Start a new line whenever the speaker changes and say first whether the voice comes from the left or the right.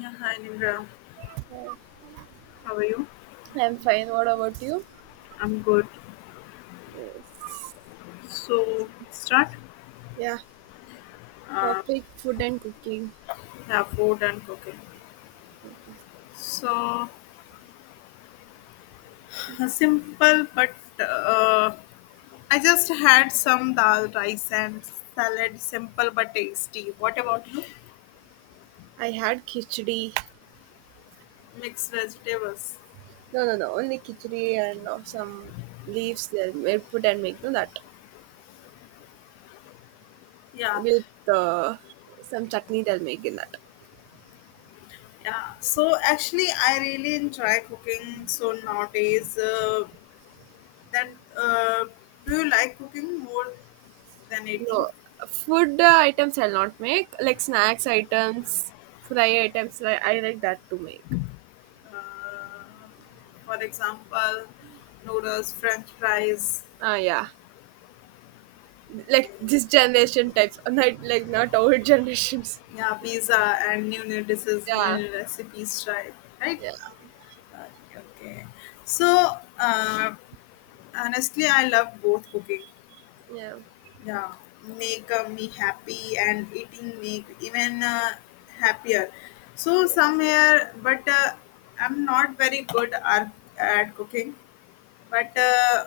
left: Yeah, hi Nimra.
right: Yeah.
left: How are you?
right: I'm fine. What about you?
left: I'm good.
right: Yes.
left: So start.
right: Yeah.
left: Uh,
right: Topic food and cooking.
left: yeah, food and cooking. So simple, but uh, I just had some dal, rice, and salad. Simple but tasty. What about you?
right: I had khichdi.
left: Mixed vegetables.
right: No, no, no. Only khichdi and some leaves they'll make, put and make no that
left: Yeah,
right: with uh, some chutney they'll make in that.
left: yeah. So actually, I really enjoy cooking. So nowadays, that uh, do you like cooking more than eating?
right: No food items I'll not make like snacks items, fry items. Like, I like that to make.
left: Uh, for example, noodles, French fries,
right: Ah, yeah. Like this generation types, not like not old generations.
left: yeah, pizza, and new dishes, new
right: Yeah,
left: new recipes. Try right.
right: yeah,
left: Okay. Okay. So honestly, I love both cooking.
right: yeah.
left: Yeah, make me happy and eating make even happier. So
right: Yes.
left: somewhere, but I'm not very good at cooking, but.
right: Okay.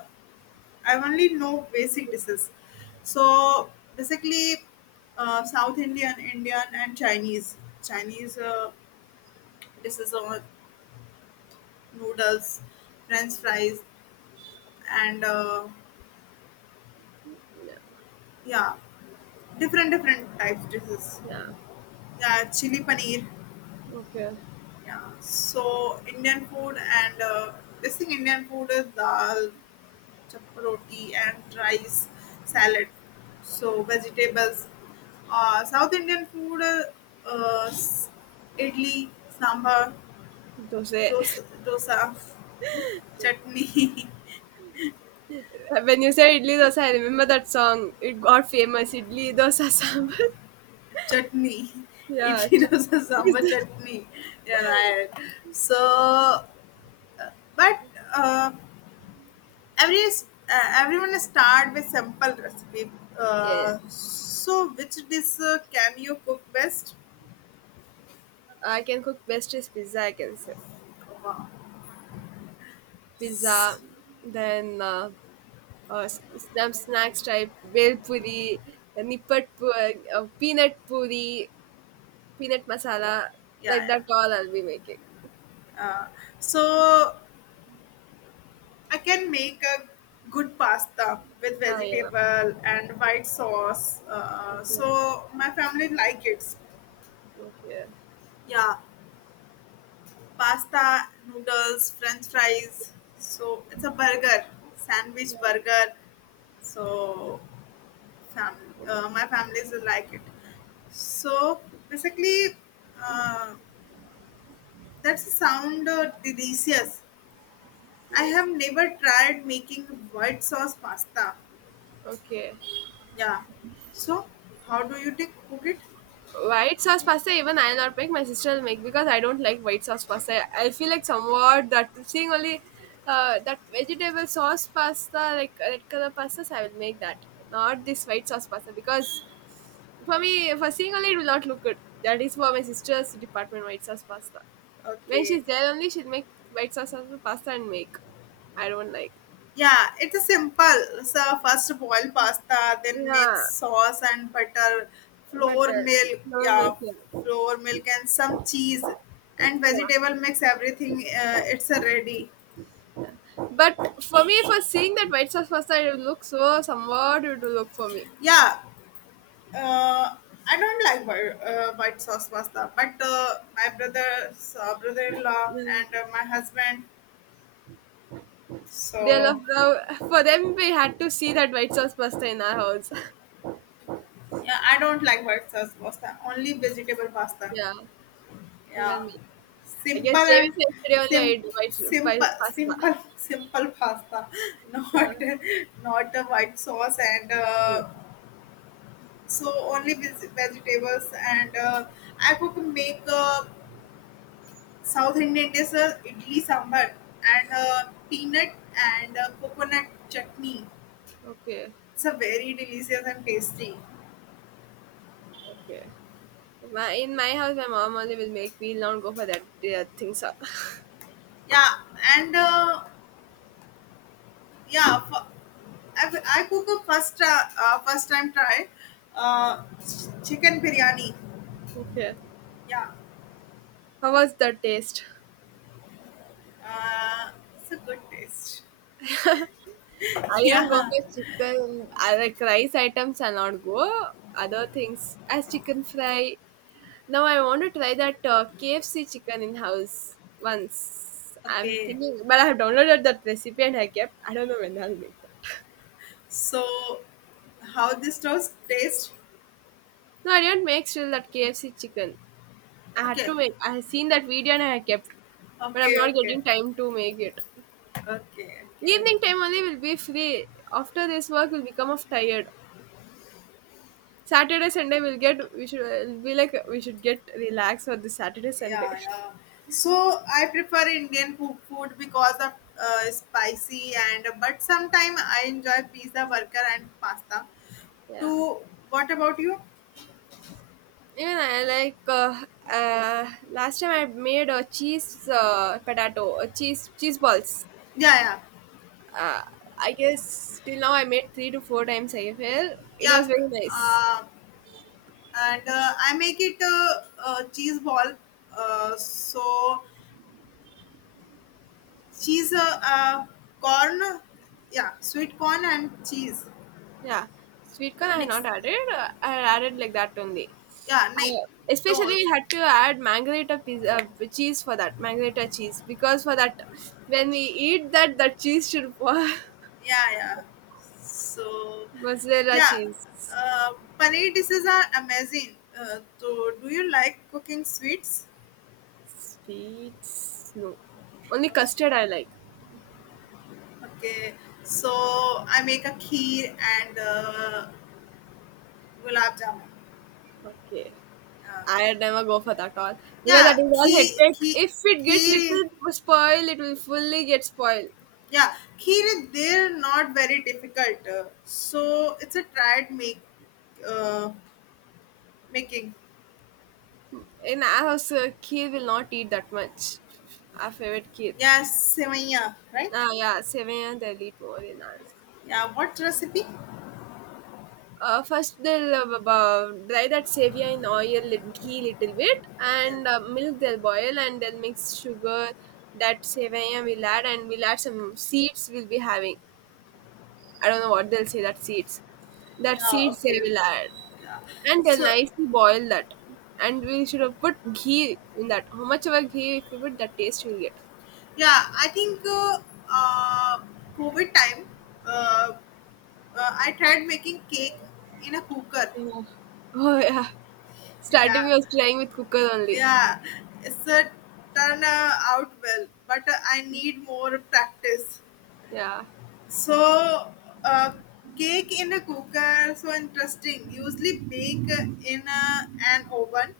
left: I only know basic dishes. So basically, South Indian, Indian, and Chinese. Chinese dishes are noodles, French fries, and
right: Yeah.
left: yeah, different types dishes.
right: Yeah.
left: Yeah, chili paneer.
right: Okay.
left: Yeah. So Indian food and this thing Indian food is dal, roti and rice salad. So vegetables. South Indian food, uh, s- idli, sambar,
right: Dosa.
left: dosa chutney,
right: When you said idli dosa, I remember that song. It got famous. Idli dosa sambar.
left: chutney,
right: yeah.
left: idli dosa, sambar,
right: Chutney
left: chutney. Yeah, right. So, uh, but uh, Everyone start with simple recipe.
right: yes.
left: So, which dish can you cook best?
right: I can cook best is pizza. I can say
left: Wow.
right: pizza.
left: S-
right: Then uh, s- some snacks type bel puri, nippat puri, peanut puri, peanut masala.
left: Yeah,
right: Like
left: yeah.
right: that all I'll be making.
left: Uh, so I can make a good pasta with
right: Ah yeah.
left: vegetable and white sauce. Uh,
right: Okay.
left: so my family like it.
right: Okay.
left: Yeah, pasta, noodles, French fries. So it's a burger, sandwich
right: Yeah.
left: burger. So
right: Yeah.
left: my families will like it. So basically, uh, that sound delicious. I have
right: Yes.
left: never tried making white sauce pasta.
right: Okay.
left: Yeah. So, how do you take cook it?
right: White sauce pasta, even I'll not make. My sister will make because I don't like white sauce pasta. I feel like somewhat that seeing only that vegetable sauce pasta, like red color pastas, I will make that. Not this white sauce pasta because for me, for seeing only, it will not look good. That is for my sister's department, white sauce pasta. When
left: Okay.
right: she's there only, she'll make white sauce pasta and make. I don't like.
left: Yeah, it is simple. So first boil pasta, then make
right: Yeah,
left: sauce and butter,
right: but
left: flour milk,
right: no
left: yeah,
right: mess. Yeah.
left: flour milk and some cheese and
right: Yeah.
left: vegetable mix everything. It's a ready.
right: But for me, for seeing that white sauce pasta, it will look so somewhat it will look for me.
left: Yeah. Uh, I don't like white sauce pasta, but my brother, brother-in-law,
right: Mm.
left: and my husband,
right: They love
left: so.
right: the for them. We had to see that white sauce pasta in our house.
left: Yeah, I don't like white sauce pasta. Only vegetable pasta.
right: yeah,
left: Yeah,
right: even me. I
left: simple
right: guess JV
left: and
right: said today only I
left: sim
right: ate white
left: simple
right: pasta.
left: simple simple pasta. Not
right: Yeah.
left: not a white sauce and
right: Hmm.
left: so only vegetables and I could make South Indian dish idli sambar and peanut and coconut chutney.
right: Okay,
left: It's a very delicious and tasty.
right: okay. My, in my house, my mom only will make. We'll not go for that things. Up.
left: Yeah, and yeah. For, I cook a first first time try chicken biryani.
right: okay.
left: Yeah,
right: How was the taste?
left: uh, it's a good taste.
right: I don't go
left: Yeah.
right: for chicken. I like rice items. I not go. Other things as chicken fry. Now I want to try that KFC chicken in house once. I'm
left: Okay.
right: thinking, but I have downloaded that recipe and I kept. I don't know when I'll make that.
left: So how this toast taste?
right: No, I didn't make still that KFC chicken. I had
left: Okay.
right: to make. I had seen that video and I kept, but I'm
left: Okay.
right: not
left: Okay. Okay.
right: getting time to make it.
left: Okay. Okay.
right: Evening time only will be free. After this work, will become of tired. Saturday Sunday will get. We should be like we should get relaxed for this Saturday Sunday.
left: Yeah. Yeah. So I prefer Indian food because of spicy and but sometimes I enjoy pizza, burger, and pasta.
right: Yeah.
left: To what about you?
right: Even I like last time I made a cheese potato, cheese balls.
left: Yeah. Yeah.
right: Uh, I guess till now I made three to four times. I feel it
left: Yeah,
right: was very nice.
left: uh, and I make it cheese ball. So cheese, corn, yeah, sweet corn and cheese
right: Yeah, sweet corn I have
left: mix.
right: not added. I added like that only.
left: Yeah, nice.
right: Especially
left: No,
right: we had to add margarita pizza, cheese for that margarita cheese because for that when we eat that cheese should fall.
left: yeah, yeah. So
right: mozzarella
left: yeah,
right: cheese
left: paneer dishes are amazing. So do you like cooking sweets?
right: sweets no only custard I like.
left: Okay, so I make a kheer and gulab jamun.
right: Okay.
left: Yeah.
right: I never go for that all because that
left: yeah
right: is all
left: key
right: headache.
left: key
right: If it get
left: key
right: little spoil, it will fully get spoiled.
left: yeah key They're not very difficult so it's a tried make uh, making
right: In our house, kid will not eat that much. Our favorite kid.
left: yeah sevaya right
right: Ah, yeah, Sevian they'll eat more in ours.
left: yeah what recipe
right: First they'll dry that Sevian in oil, ghee little bit,
left: yeah
right: and milk they'll boil and they'll mix sugar. That Sevian we'll add and we'll add some seeds. We'll be having. I don't know what they'll say. That
left: yeah
right: seeds
left: okay
right: they
left: okay.
right: will add.
left: Yeah
right: And they'll
left: so
right: nicely boil that. And we should have put ghee in that. How much of a ghee if you put that taste you'll get.
left: yeah I think uh covid time uh, I tried making cake in a cooker
right: Yeah. Oh yeah. Starting we
left: yeah.
right: was trying with cooker only.
left: Yeah, it's a turn out well, but I need more practice.
right: Yeah.
left: So, uh, cake in a cooker, so interesting. Usually bake in an oven.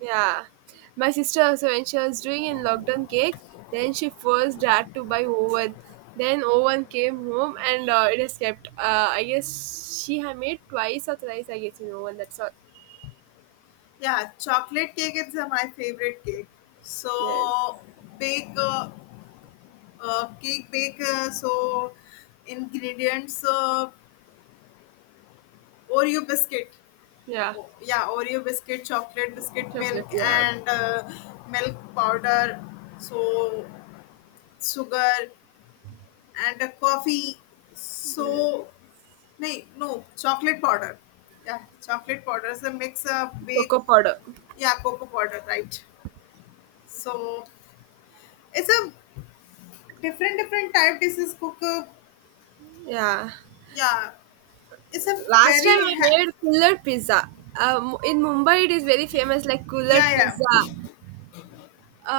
right: Yeah. My sister also when she was doing in lockdown cakes, then she first had to buy oven. Then oven came home and it has kept. I guess she had made twice or thrice. I guess in oven. That's all.
left: Yeah, chocolate cake is my favorite cake.
right: Yes.
left: So, bake cake bake so ingredients Oreo biscuit.
right: Yeah.
left: Oh, yeah, Oreo biscuit, chocolate biscuit, milk,
right: Chocolate. Yeah.
left: and milk powder, so sugar, and a coffee.
right: Yeah.
left: So, nay, no, chocolate powder. Yeah, chocolate powder is a mix of bake,
right: Cocoa powder.
left: yeah, cocoa powder, right? So, it's a different, different type dishes cook.
right: Yeah.
left: Yeah, it's a
right: Last time
left: very,
right: I made kulad pizza. In Mumbai, it is very famous, like kulad
left: yeah,
right: pizza.
left: yeah.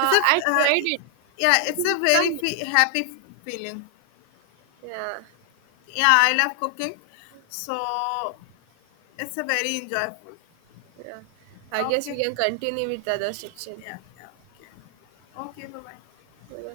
left: It's a,
right: I
left: uh,
right: tried it.
left: yeah,
right: It
left: it's
right: is
left: a very
right: coming.
left: happy feeling.
right: Yeah,
left: Yeah, I love cooking. So it's a very enjoyable.
right: yeah. I guess
left: Okay.
right: we can continue with the other section.
left: Yeah, yeah. Okay. Okay, bye bye.
right: Yeah.